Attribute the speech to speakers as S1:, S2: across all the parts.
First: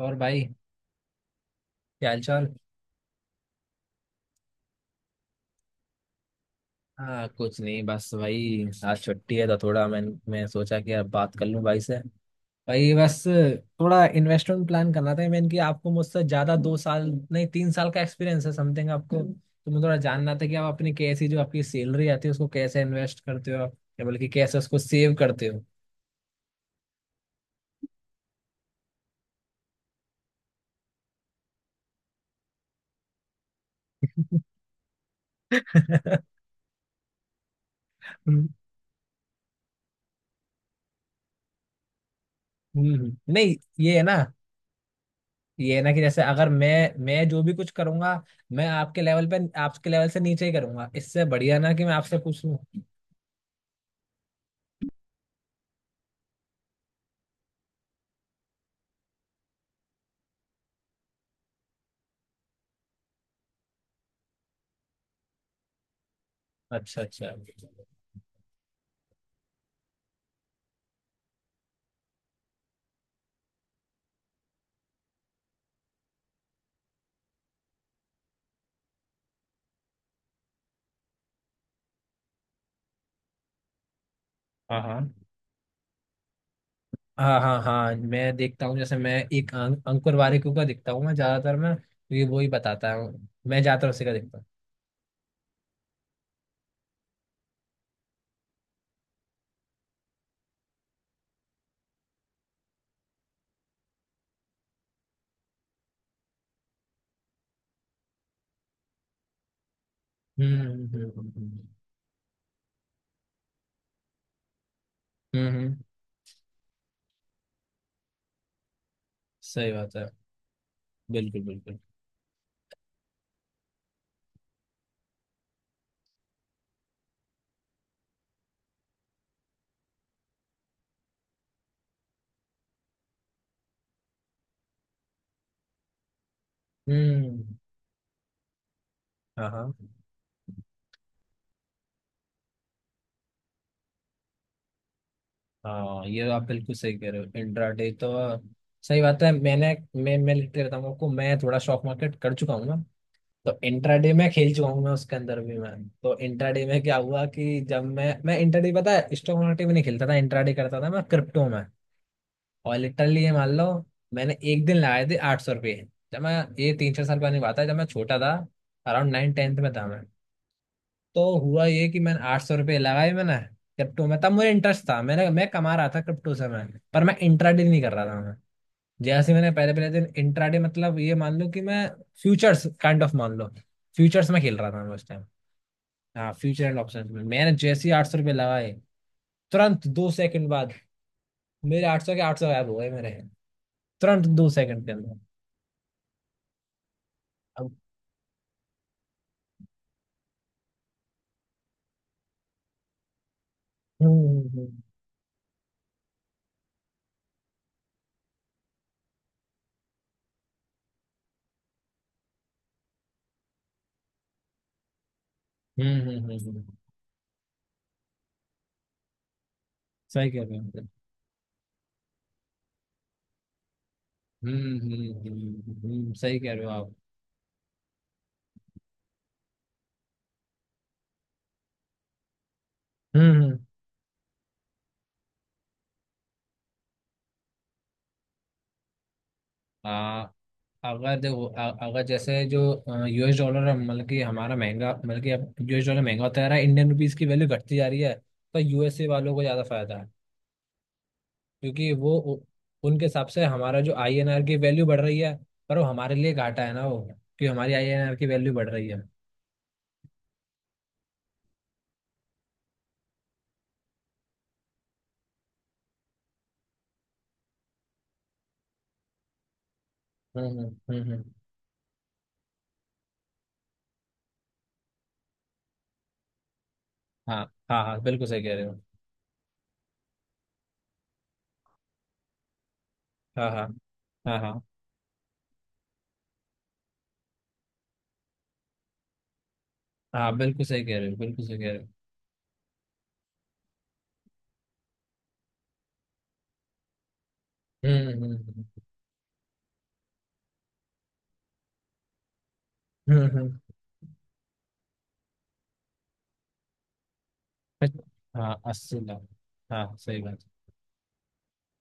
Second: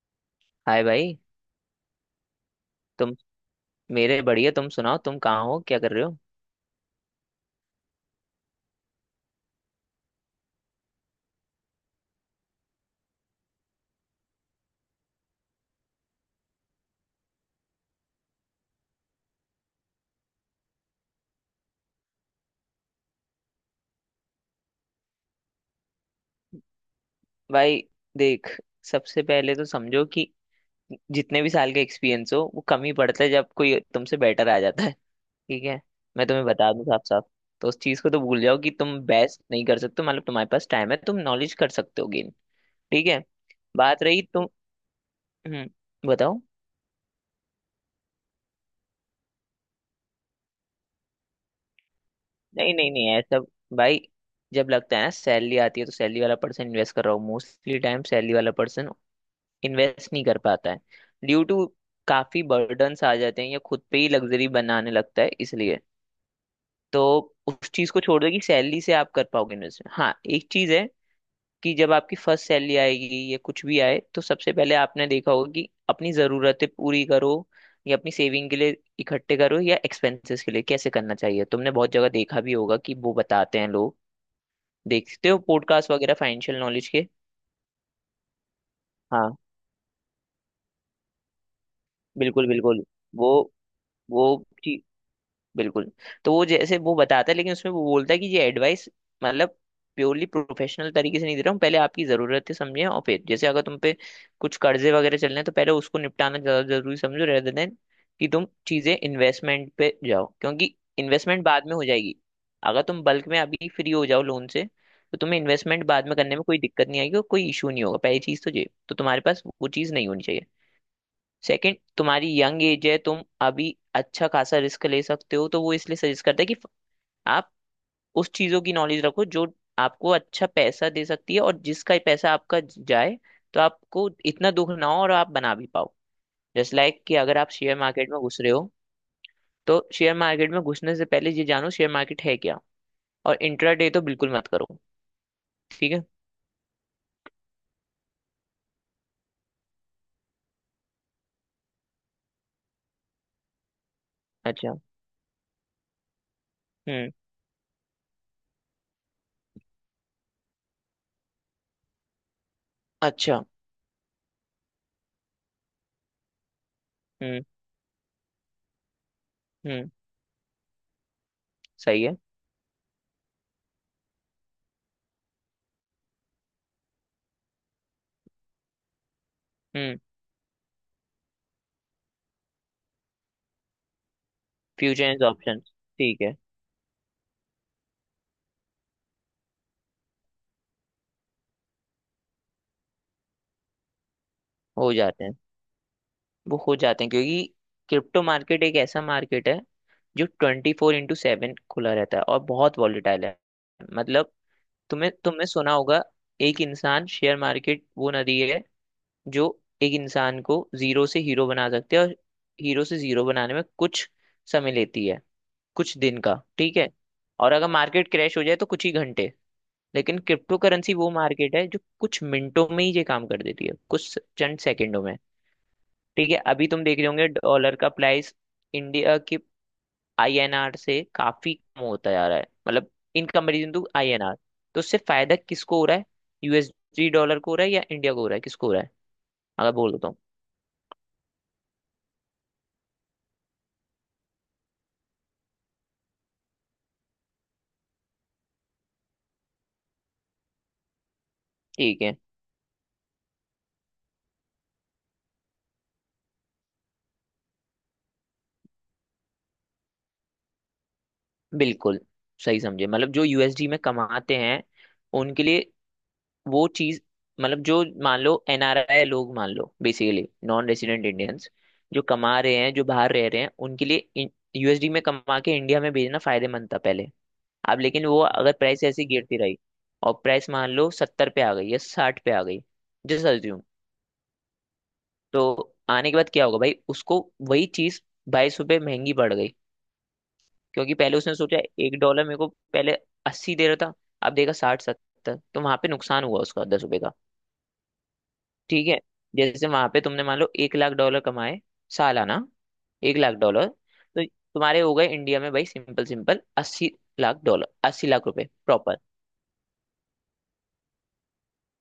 S1: और भाई।
S2: हाय भाई।
S1: क्या हाल चाल।
S2: तुम? मेरे बढ़िया, तुम सुनाओ, तुम कहाँ हो, क्या कर रहे हो?
S1: हाँ कुछ नहीं बस भाई, आज छुट्टी है तो थोड़ा मैं सोचा कि अब बात कर लूं भाई से। भाई बस थोड़ा इन्वेस्टमेंट प्लान करना था मैंने, कि आपको मुझसे ज़्यादा 2 साल नहीं 3 साल का एक्सपीरियंस है समथिंग, आपको तो मैं थोड़ा जानना था कि आप अपनी कैसी, जो आपकी सैलरी आती है उसको कैसे इन्वेस्ट करते हो आप, या बल्कि कैसे उसको सेव करते हो।
S2: भाई देख, सबसे पहले तो समझो कि जितने भी साल का एक्सपीरियंस हो वो कम ही पड़ता है जब कोई तुमसे बेटर आ जाता है। ठीक है, मैं तुम्हें बता दूं साफ साफ। तो उस चीज़ को तो भूल
S1: हम्म,
S2: जाओ कि तुम बेस्ट नहीं कर सकते हो, मतलब तुम्हारे पास टाइम है, तुम नॉलेज कर सकते हो गेन। ठीक है,
S1: नहीं। ये है
S2: बात
S1: ना,
S2: रही तुम। हम्म,
S1: ये है ना, कि जैसे
S2: बताओ।
S1: अगर मैं जो भी कुछ करूंगा मैं आपके लेवल पे आपके लेवल से नीचे ही करूंगा, इससे बढ़िया ना कि मैं आपसे पूछ
S2: नहीं
S1: लूं।
S2: नहीं नहीं, ऐसा भाई, जब लगता है ना सैलरी आती है तो सैलरी वाला पर्सन इन्वेस्ट कर रहा हूँ, मोस्टली टाइम सैलरी वाला पर्सन इन्वेस्ट नहीं कर पाता है। ड्यू टू काफी बर्डन्स आ जाते हैं या खुद पे ही लग्जरी बनाने लगता है, इसलिए तो
S1: अच्छा अच्छा।
S2: उस चीज को छोड़ दो कि सैलरी से आप कर पाओगे इन्वेस्ट। हाँ, एक चीज है कि जब आपकी फर्स्ट सैलरी आएगी या कुछ भी आए तो सबसे पहले आपने देखा होगा कि अपनी जरूरतें पूरी करो या अपनी सेविंग के लिए इकट्ठे करो या एक्सपेंसेस के लिए कैसे करना चाहिए, तुमने बहुत जगह देखा भी होगा कि वो बताते हैं लोग,
S1: हाँ हाँ
S2: देखते हो पॉडकास्ट वगैरह फाइनेंशियल नॉलेज के।
S1: हाँ हाँ। हाँ मैं देखता हूँ, जैसे मैं
S2: हाँ,
S1: एक अंकुर वारिक का देखता हूँ, मैं ज्यादातर मैं क्योंकि वो
S2: बिल्कुल
S1: ही
S2: बिल्कुल।
S1: बताता हूँ,
S2: वो
S1: मैं ज्यादातर उसी का
S2: वो
S1: देखता हूँ।
S2: बिल्कुल। तो वो जैसे वो बताता है, लेकिन उसमें वो बोलता है कि ये एडवाइस, मतलब प्योरली प्रोफेशनल तरीके से नहीं दे रहा हूँ, पहले आपकी ज़रूरतें समझें और फिर जैसे अगर तुम पे कुछ कर्जे वगैरह चल रहे हैं तो पहले उसको निपटाना ज़्यादा ज़रूरी समझो, रहते देन कि तुम चीज़ें इन्वेस्टमेंट पे जाओ, क्योंकि
S1: हम्म हम्म
S2: इन्वेस्टमेंट बाद
S1: हम्म
S2: में हो जाएगी। अगर तुम बल्क में अभी फ्री हो जाओ लोन से तो तुम्हें
S1: हम्म हम्म, हम्म,
S2: इन्वेस्टमेंट बाद में करने में कोई दिक्कत नहीं आएगी और कोई इशू नहीं होगा। पहली चीज़ तो ये, तो तुम्हारे पास वो
S1: सही
S2: चीज़
S1: बात है।
S2: नहीं होनी चाहिए।
S1: बिल्कुल
S2: सेकंड,
S1: बिल्कुल।
S2: तुम्हारी यंग एज है, तुम अभी अच्छा खासा रिस्क ले सकते हो, तो वो इसलिए सजेस्ट करता है कि आप उस चीजों की नॉलेज रखो जो आपको अच्छा पैसा दे सकती है और जिसका पैसा आपका जाए तो आपको इतना दुख ना हो और आप बना भी पाओ। जस्ट लाइक कि अगर
S1: हम्म।
S2: आप शेयर मार्केट में घुस रहे हो
S1: हाँ हाँ।
S2: तो शेयर मार्केट में घुसने से पहले ये जानो शेयर मार्केट है क्या। और इंट्राडे तो बिल्कुल मत करो। ठीक
S1: हाँ
S2: है।
S1: ये आप बिल्कुल सही कह रहे हो, इंट्राडे तो सही बात है। मैंने मैं लिखते रहता हूँ आपको, मैं थोड़ा स्टॉक मार्केट कर चुका हूँ ना, तो इंट्राडे में खेल चुका
S2: अच्छा।
S1: हूँ मैं उसके अंदर भी मैं। तो इंट्राडे में क्या
S2: हम्म।
S1: हुआ कि जब मैं इंट्राडे पता है स्टॉक मार्केट में नहीं खेलता था, इंट्राडे करता था मैं क्रिप्टो में, और लिटरली ये
S2: अच्छा।
S1: मान लो मैंने एक दिन लगाए थे 800 रुपये। जब मैं, ये 3 4 साल पहले की
S2: हम्म
S1: बात है, जब मैं छोटा था, अराउंड नाइन टेंथ में था
S2: हम्म।
S1: मैं। तो हुआ ये कि
S2: सही है।
S1: मैंने 800 रुपये लगाए मैंने क्रिप्टो में, तब मुझे इंटरेस्ट था, मैंने मैं कमा रहा था क्रिप्टो से मैं, पर मैं इंट्राडे नहीं कर रहा था मैं, जैसे मैंने पहले पहले
S2: हम्म।
S1: दिन इंट्राडे मतलब ये मान लो कि मैं फ्यूचर्स काइंड ऑफ मान लो, फ्यूचर्स में खेल रहा था मैं
S2: फ्यूचर
S1: उस
S2: एंड
S1: टाइम।
S2: ऑप्शन, ठीक
S1: हाँ
S2: है।
S1: फ्यूचर एंड ऑप्शन में मैंने जैसे ही 800 रुपये लगाए, तुरंत 2 सेकंड बाद मेरे 800 के 800 गायब हो गए मेरे, तुरंत 2 सेकंड के
S2: हो
S1: अंदर।
S2: जाते हैं, वो हो जाते हैं क्योंकि
S1: अब,
S2: क्रिप्टो मार्केट एक ऐसा मार्केट है जो 24x7 खुला रहता है और बहुत वॉलीटाइल है।
S1: हम्म
S2: मतलब
S1: हम्म
S2: तुम्हें, तुमने सुना होगा, एक इंसान शेयर मार्केट वो नदी है जो एक इंसान को जीरो से हीरो बना सकती है, और हीरो से जीरो बनाने में कुछ समय लेती है,
S1: हम्म
S2: कुछ
S1: हम्म,
S2: दिन
S1: हम्म,
S2: का,
S1: हम्म, हम्म।
S2: ठीक है, और अगर मार्केट क्रैश हो जाए तो कुछ ही घंटे। लेकिन
S1: सही कह
S2: क्रिप्टो
S1: रहे हो आप।
S2: करेंसी वो मार्केट है जो कुछ मिनटों में ही ये काम कर देती है, कुछ चंद सेकंडों में। ठीक है,
S1: सही कह रहे
S2: अभी
S1: हो
S2: तुम
S1: आप।
S2: देख रहे होंगे डॉलर का प्राइस इंडिया की आईएनआर से काफी कम होता जा रहा है, मतलब in
S1: hmm.
S2: Comparison to INR. तो उससे फायदा किसको हो रहा है? यूएसडी डॉलर को हो रहा है या इंडिया को हो रहा है, किसको हो रहा है? अगर बोल देता हूँ,
S1: आ, अगर देखो अगर जैसे जो यूएस डॉलर मतलब कि हमारा महंगा, मतलब कि अब यूएस डॉलर महंगा होता जा रहा है, इंडियन रुपीस की वैल्यू घटती जा रही है, तो यूएसए वालों को ज़्यादा फायदा है, क्योंकि
S2: ठीक
S1: वो
S2: है।
S1: उनके हिसाब से हमारा जो आईएनआर की वैल्यू बढ़ रही है, पर वो हमारे लिए घाटा है ना वो, कि हमारी आईएनआर की वैल्यू बढ़ रही है।
S2: बिल्कुल सही समझे, मतलब जो यूएसडी में कमाते हैं उनके लिए वो चीज, मतलब जो मान लो एनआरआई लोग, मान लो basically
S1: hmm hmm
S2: non resident
S1: hmm hmm.
S2: Indians, जो कमा रहे हैं, जो बाहर रह रहे हैं उनके लिए यूएसडी में कमा के इंडिया में भेजना फायदेमंद था पहले।
S1: हाँ
S2: अब
S1: हाँ हाँ
S2: लेकिन वो
S1: बिल्कुल सही
S2: अगर
S1: कह रहे हो।
S2: प्राइस ऐसी गिरती रही और प्राइस मान लो 70 पे आ गई या 60 पे आ गई, जस्ट
S1: हाँ
S2: अज्यूम,
S1: हाँ हाँ हाँ
S2: तो आने के बाद क्या होगा भाई? उसको वही चीज 22 रुपये महंगी पड़ गई,
S1: हाँ बिल्कुल सही
S2: क्योंकि
S1: कह रहे हो,
S2: पहले उसने
S1: बिल्कुल
S2: सोचा
S1: सही कह रहे हो।
S2: एक डॉलर मेरे को पहले 80 दे रहा था, अब देगा 60-70, तो वहां पे नुकसान हुआ उसका 10 रुपये का।
S1: हम्म हम्म
S2: ठीक है, जैसे वहां पे तुमने मान लो 1 लाख डॉलर कमाए सालाना, एक
S1: हम्म
S2: लाख
S1: हम्म, हम्म।
S2: डॉलर तो तुम्हारे हो गए इंडिया में, भाई simple simple 80 lakh dollar, 80 lakh रुपए
S1: हाँ
S2: प्रॉपर।
S1: 80 लाख। हाँ सही बात।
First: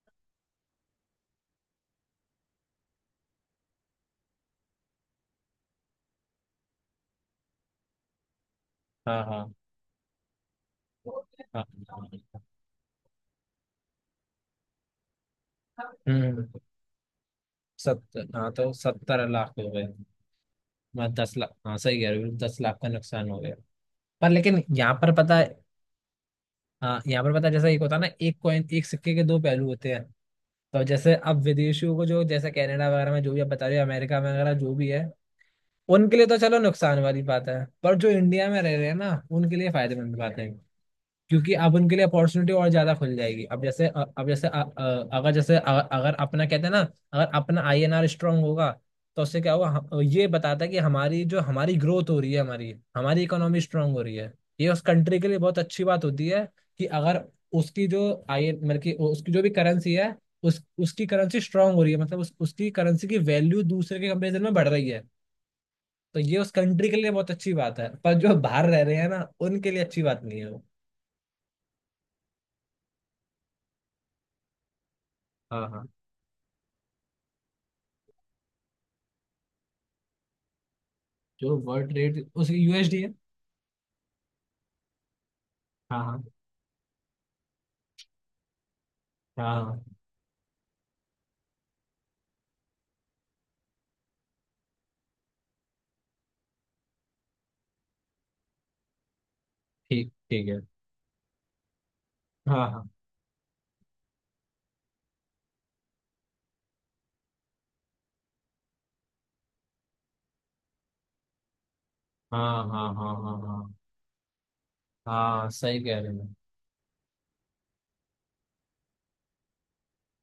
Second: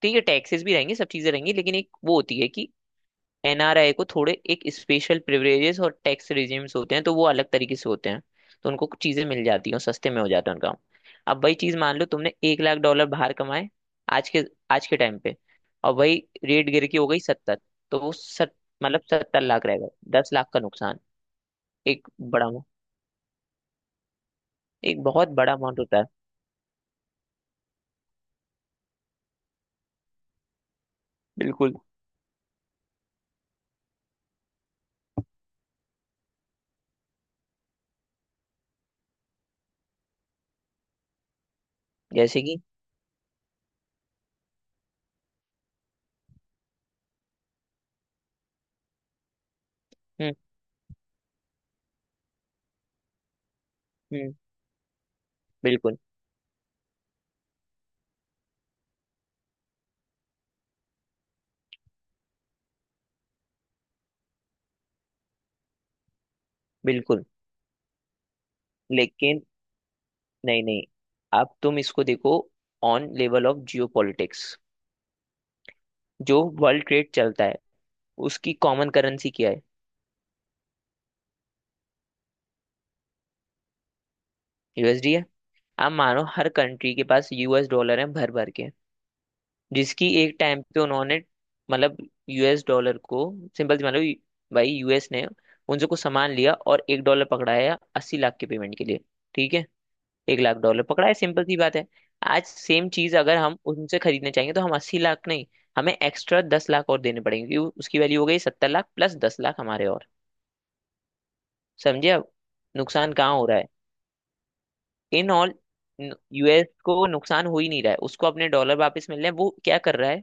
S2: ठीक है, टैक्सेस भी रहेंगे, सब चीजें रहेंगी, लेकिन एक वो होती है कि एनआरआई को थोड़े एक स्पेशल प्रिविलेजेस और टैक्स रिजीम्स होते हैं, तो वो अलग तरीके से होते हैं, तो उनको कुछ
S1: हाँ
S2: चीजें मिल
S1: हाँ।
S2: जाती हैं और सस्ते में हो जाता है उनका काम। अब वही
S1: हाँ,
S2: चीज, मान लो तुमने 1 लाख डॉलर बाहर कमाए, आज के आज के टाइम पे, और वही
S1: हम्म।
S2: रेट गिर के हो गई 70। तो वो
S1: 70। हाँ
S2: सत
S1: तो
S2: मतलब
S1: सत्तर
S2: सत्तर
S1: लाख
S2: लाख
S1: हो
S2: रहेगा,
S1: गए।
S2: 10 लाख का नुकसान।
S1: मैं 10 लाख। हाँ सही
S2: एक
S1: कह रहे हो,
S2: बड़ा
S1: दस लाख का नुकसान हो गया। पर लेकिन यहाँ
S2: एक
S1: पर
S2: बहुत
S1: पता है।
S2: बड़ा अमाउंट होता है।
S1: हाँ यहाँ पर पता है, जैसा एक होता है ना, एक कॉइन, एक सिक्के के दो पहलू होते हैं। तो जैसे अब
S2: बिल्कुल,
S1: विदेशियों को, जो जैसे कनाडा वगैरह में जो भी आप बता रहे हो, अमेरिका में वगैरह जो भी है, उनके लिए तो चलो नुकसान वाली बात है, पर जो इंडिया में रह रहे हैं ना उनके लिए फायदेमंद बात है, क्योंकि अब उनके लिए
S2: जैसे
S1: अपॉर्चुनिटी
S2: कि
S1: और ज्यादा खुल जाएगी। अब जैसे अ- अ- अगर अगर अपना कहते हैं ना, अगर अपना आईएनआर स्ट्रांग होगा तो उससे क्या होगा, ये
S2: हम्म
S1: बताता है कि हमारी जो हमारी ग्रोथ हो रही है हमारी, हमारी इकोनॉमी स्ट्रांग हो रही है,
S2: हम्म।
S1: ये उस कंट्री के लिए बहुत अच्छी
S2: बिल्कुल
S1: बात होती है। कि अगर उसकी जो आई मतलब कि उसकी जो भी करेंसी है, उस उसकी करेंसी स्ट्रांग हो रही है, मतलब उसकी करेंसी की वैल्यू दूसरे के कंपेरिजन में बढ़ रही है, तो ये उस कंट्री के लिए
S2: बिल्कुल,
S1: बहुत अच्छी बात है, पर जो बाहर रह रहे हैं ना
S2: लेकिन
S1: उनके लिए अच्छी बात नहीं है वो।
S2: नहीं नहीं, अब तुम इसको देखो on level of geopolitics,
S1: हाँ हाँ।
S2: जो वर्ल्ड ट्रेड चलता है उसकी कॉमन करेंसी क्या है?
S1: जो वर्ल्ड रेट उस यूएसडी है।
S2: यूएसडी है। आप
S1: हाँ हाँ
S2: मानो हर कंट्री के पास यूएस डॉलर है भर भर के,
S1: हाँ।
S2: जिसकी एक टाइम पे उन्होंने, मतलब यूएस डॉलर को सिंपल सी मानो, भाई यूएस ने उनसे कुछ सामान लिया और एक डॉलर पकड़ाया 80 लाख के पेमेंट के लिए, ठीक है?
S1: ठीक,
S2: एक
S1: ठीक
S2: लाख
S1: है।
S2: डॉलर पकड़ा है, सिंपल सी बात है। आज
S1: हाँ
S2: सेम चीज अगर हम उनसे खरीदने चाहेंगे तो हम 80 लाख नहीं, हमें एक्स्ट्रा 10 लाख और देने पड़ेंगे, क्योंकि उसकी वैल्यू हो गई 70 लाख प्लस 10 लाख हमारे और, समझे अब
S1: हाँ हाँ हाँ
S2: नुकसान
S1: हाँ
S2: कहाँ
S1: हाँ
S2: हो रहा है?
S1: हाँ।
S2: इन
S1: हाँ
S2: ऑल,
S1: सही कह रहे हैं।
S2: यूएस को नुकसान हो ही नहीं रहा है, उसको अपने डॉलर वापस मिल रहे हैं। वो क्या कर रहा है?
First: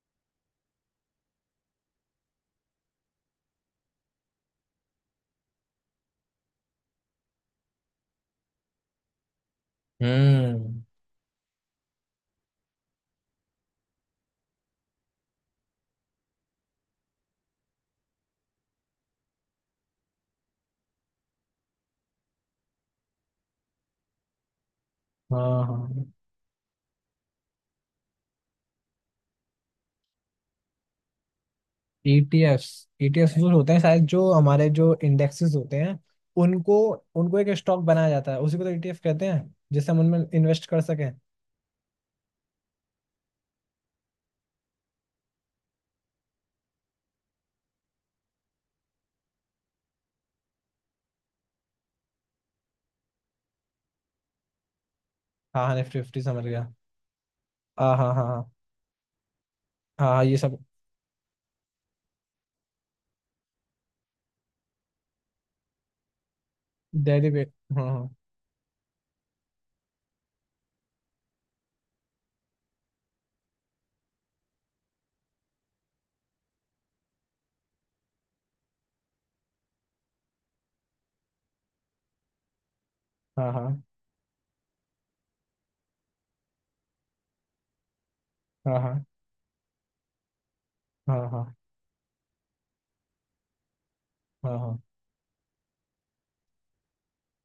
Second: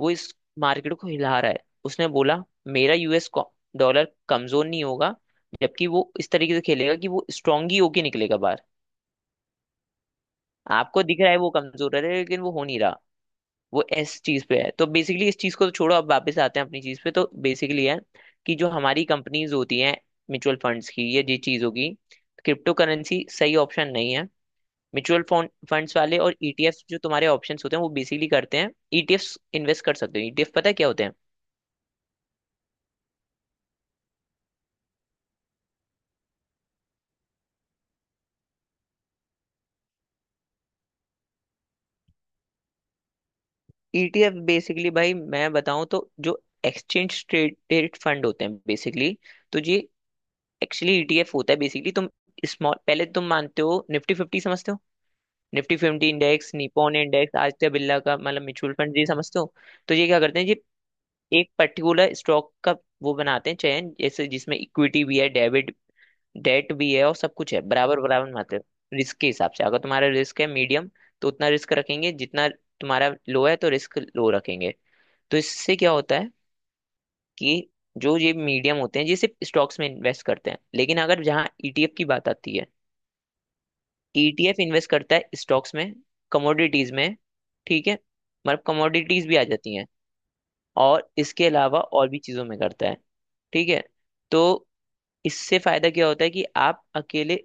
S2: वो इस मार्केट को हिला रहा है। उसने बोला मेरा यूएस डॉलर कमजोर नहीं होगा, जबकि वो इस तरीके से खेलेगा कि वो स्ट्रांग ही होके निकलेगा बाहर।
S1: हम्म।
S2: आपको दिख रहा है वो कमजोर है, लेकिन वो हो नहीं रहा, वो इस चीज पे है। तो बेसिकली इस चीज को तो छोड़ो, अब वापस आते हैं अपनी चीज पे, तो बेसिकली है कि जो हमारी कंपनीज होती हैं म्यूचुअल फंड्स की, ये जी चीज होगी, क्रिप्टो करेंसी सही ऑप्शन नहीं है। म्यूचुअल
S1: हाँ
S2: फंड्स
S1: हाँ।
S2: वाले और ईटीएफ जो तुम्हारे ऑप्शंस होते हैं वो बेसिकली करते हैं। ईटीएफ इन्वेस्ट कर सकते हो, ईटीएफ पता है क्या होते हैं?
S1: ETFs। ETFs जो होते हैं शायद, जो हमारे जो इंडेक्सेस होते हैं उनको, उनको एक स्टॉक बनाया जाता है, उसी को तो ETF कहते हैं, जिससे हम उनमें इन्वेस्ट कर सकें।
S2: ईटीएफ बेसिकली, भाई मैं बताऊं तो जो एक्सचेंज ट्रेडेड फंड होते हैं बेसिकली, तो ये एक्चुअली ईटीएफ होता है। बेसिकली तुम स्मॉल, पहले तुम मानते हो निफ्टी फिफ्टी समझते हो?
S1: हाँ हाँ
S2: निफ्टी
S1: निफ्टी
S2: फिफ्टी
S1: फिफ्टी समझ
S2: इंडेक्स,
S1: गया।
S2: निप्पॉन इंडेक्स, आदित्य
S1: हाँ
S2: बिरला
S1: हाँ
S2: का,
S1: हाँ
S2: मतलब
S1: हाँ।
S2: म्यूचुअल फंड, ये समझते हो? तो ये
S1: हाँ
S2: क्या
S1: हाँ, ये
S2: करते हैं, ये
S1: सब।
S2: एक पर्टिकुलर स्टॉक का वो बनाते हैं चयन, जैसे जिसमें इक्विटी भी है, डेबिट, डेट भी है, और
S1: डेली
S2: सब
S1: पे।
S2: कुछ है, बराबर
S1: हाँ।
S2: बराबर बनाते हैं रिस्क के हिसाब से। अगर तुम्हारा रिस्क है मीडियम तो उतना रिस्क रखेंगे, जितना तुम्हारा लो है तो रिस्क लो रखेंगे। तो इससे क्या होता है कि जो ये मीडियम होते हैं ये सिर्फ स्टॉक्स में इन्वेस्ट करते हैं, लेकिन अगर जहाँ ईटीएफ की बात आती है,
S1: हाँ हाँ
S2: ईटीएफ इन्वेस्ट करता है स्टॉक्स में, कमोडिटीज में, ठीक है, मतलब
S1: हाँ हाँ
S2: कमोडिटीज भी आ जाती हैं और
S1: हाँ हाँ
S2: इसके
S1: हाँ
S2: अलावा और भी चीजों में करता है, ठीक है,
S1: हाँ
S2: तो
S1: हाँ।
S2: इससे फायदा क्या होता है कि आप अकेले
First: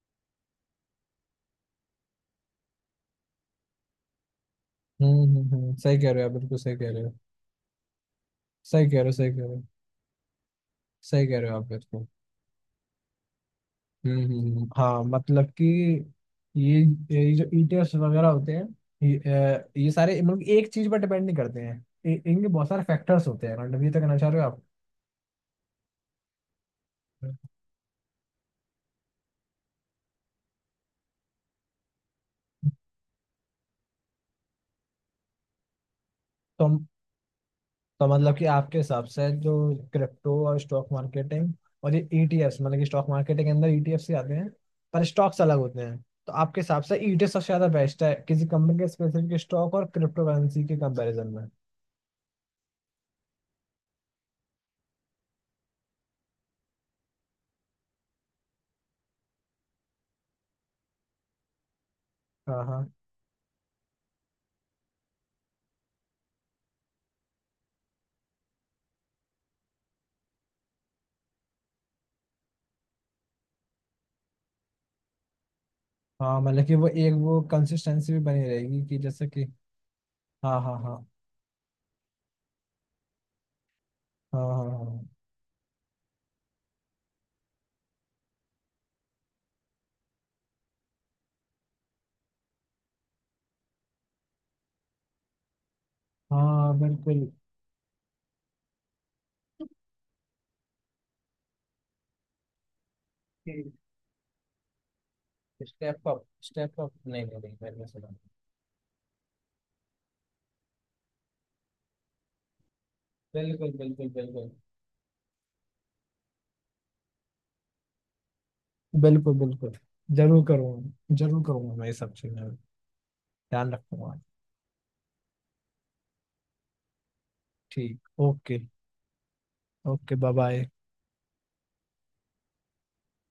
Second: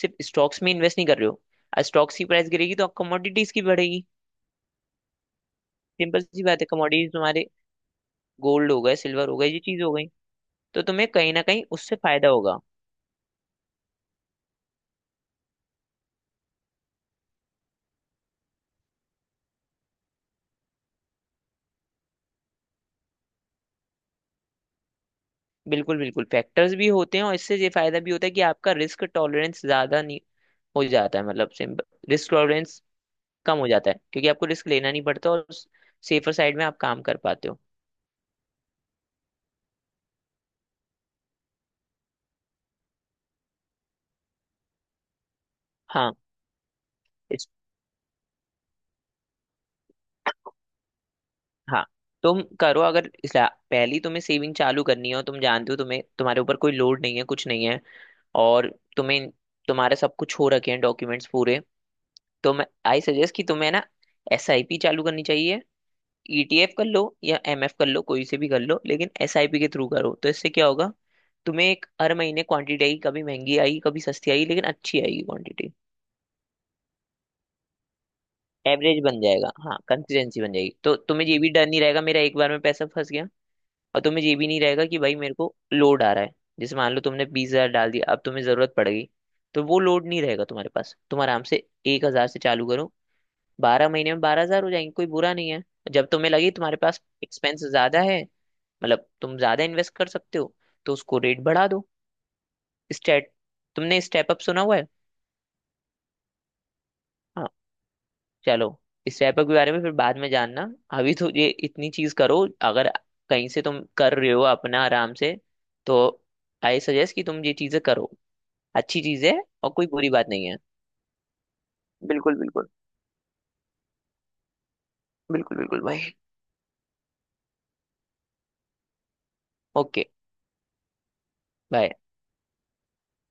S2: सिर्फ स्टॉक्स में इन्वेस्ट नहीं कर रहे हो, स्टॉक्स की प्राइस गिरेगी तो आप कमोडिटीज की बढ़ेगी।
S1: सही कह
S2: सिंपल
S1: रहे हो आप,
S2: सी
S1: बिल्कुल
S2: बात है,
S1: सही कह रहे हो।
S2: कमोडिटीज तुम्हारे गोल्ड हो
S1: सही कह
S2: गए,
S1: रहे हो।
S2: सिल्वर
S1: सही
S2: हो
S1: कह रहे
S2: गए, ये
S1: हो।
S2: चीज हो गई, तो तुम्हें
S1: सही
S2: कहीं
S1: कह
S2: ना
S1: रहे हो
S2: कहीं
S1: आप
S2: उससे
S1: बिल्कुल।
S2: फायदा होगा।
S1: हाँ मतलब कि ये ये जो ETFs वगैरह होते हैं, ये ये सारे मतलब एक चीज पर डिपेंड नहीं करते हैं, इनके बहुत सारे फैक्टर्स होते हैं, मतलब ये तो कहना चाह रहे हो आप।
S2: बिल्कुल बिल्कुल, फैक्टर्स भी होते हैं और इससे ये फायदा भी होता है कि आपका रिस्क टॉलरेंस ज्यादा नहीं हो जाता है, मतलब सिंपल, रिस्क टॉलरेंस कम हो जाता है क्योंकि आपको रिस्क लेना नहीं पड़ता और सेफर साइड में
S1: तो
S2: आप काम कर पाते हो।
S1: तो मतलब कि आपके हिसाब से जो क्रिप्टो और स्टॉक मार्केटिंग और ये ईटीएफ्स मतलब कि स्टॉक मार्केट के अंदर ईटीएफ्स ही आते हैं, पर स्टॉक्स अलग होते हैं,
S2: हाँ
S1: तो आपके हिसाब से ईटीएफ सबसे
S2: इस
S1: ज्यादा बेस्ट है किसी कंपनी के स्पेसिफिक स्टॉक और क्रिप्टो करेंसी के कंपैरिजन में।
S2: हाँ, तुम करो, अगर पहली तुम्हें सेविंग चालू करनी है और तुम जानते हो तुम्हें, तुम्हारे ऊपर कोई लोड नहीं है, कुछ नहीं है, और तुम्हें, तुम्हारा सब कुछ हो रखे हैं डॉक्यूमेंट्स पूरे, तो
S1: हाँ
S2: मैं
S1: हाँ
S2: आई सजेस्ट कि तुम्हें ना एसआईपी चालू करनी चाहिए। ईटीएफ कर लो या एमएफ कर लो, कोई से भी कर लो, लेकिन एसआईपी के थ्रू करो, तो इससे क्या होगा, तुम्हें एक हर महीने क्वांटिटी आएगी, कभी महंगी आएगी, कभी सस्ती आएगी, लेकिन अच्छी आएगी क्वांटिटी,
S1: हाँ मतलब कि वो एक वो कंसिस्टेंसी भी बनी रहेगी, कि
S2: एवरेज बन
S1: जैसे कि।
S2: जाएगा। हाँ, कंसिस्टेंसी बन
S1: हाँ
S2: जाएगी,
S1: हाँ
S2: तो
S1: हाँ
S2: तुम्हें ये भी डर नहीं रहेगा मेरा एक बार में पैसा फंस गया, और तुम्हें ये भी
S1: हाँ
S2: नहीं रहेगा कि
S1: हाँ
S2: भाई मेरे को लोड आ रहा है। जैसे मान लो तुमने 20 हजार डाल दिया, अब तुम्हें जरूरत पड़ेगी तो वो लोड नहीं रहेगा तुम्हारे पास, तुम आराम से 1 हजार से चालू करो, 12 महीने में 12 हजार हो जाएंगे, कोई बुरा नहीं है। जब तुम्हें
S1: हाँ
S2: लगे तुम्हारे
S1: हाँ
S2: पास
S1: बिल्कुल।
S2: एक्सपेंस ज्यादा है, मतलब तुम ज्यादा इन्वेस्ट कर सकते हो, तो उसको रेट बढ़ा दो। स्टेट तुमने स्टेप अप सुना हुआ है?
S1: Step up. स्टेप अप नहीं नहीं
S2: हाँ
S1: नहीं मैंने सुना।
S2: चलो, स्टेप अप के बारे में फिर बाद में जानना, अभी तो ये इतनी चीज करो। अगर कहीं से
S1: बिल्कुल
S2: तुम
S1: बिल्कुल
S2: कर रहे हो
S1: बिल्कुल
S2: अपना आराम से, तो आई सजेस्ट कि तुम ये चीजें करो, अच्छी चीज
S1: बिल्कुल
S2: है और
S1: बिल्कुल।
S2: कोई बुरी बात नहीं है।
S1: जरूर करूँगा मैं ये सब
S2: बिल्कुल
S1: चीज़ें
S2: बिल्कुल,
S1: ध्यान रखूंगा।
S2: बिल्कुल बिल्कुल भाई,
S1: ठीक okay.
S2: Okay
S1: okay bye bye.
S2: Bye.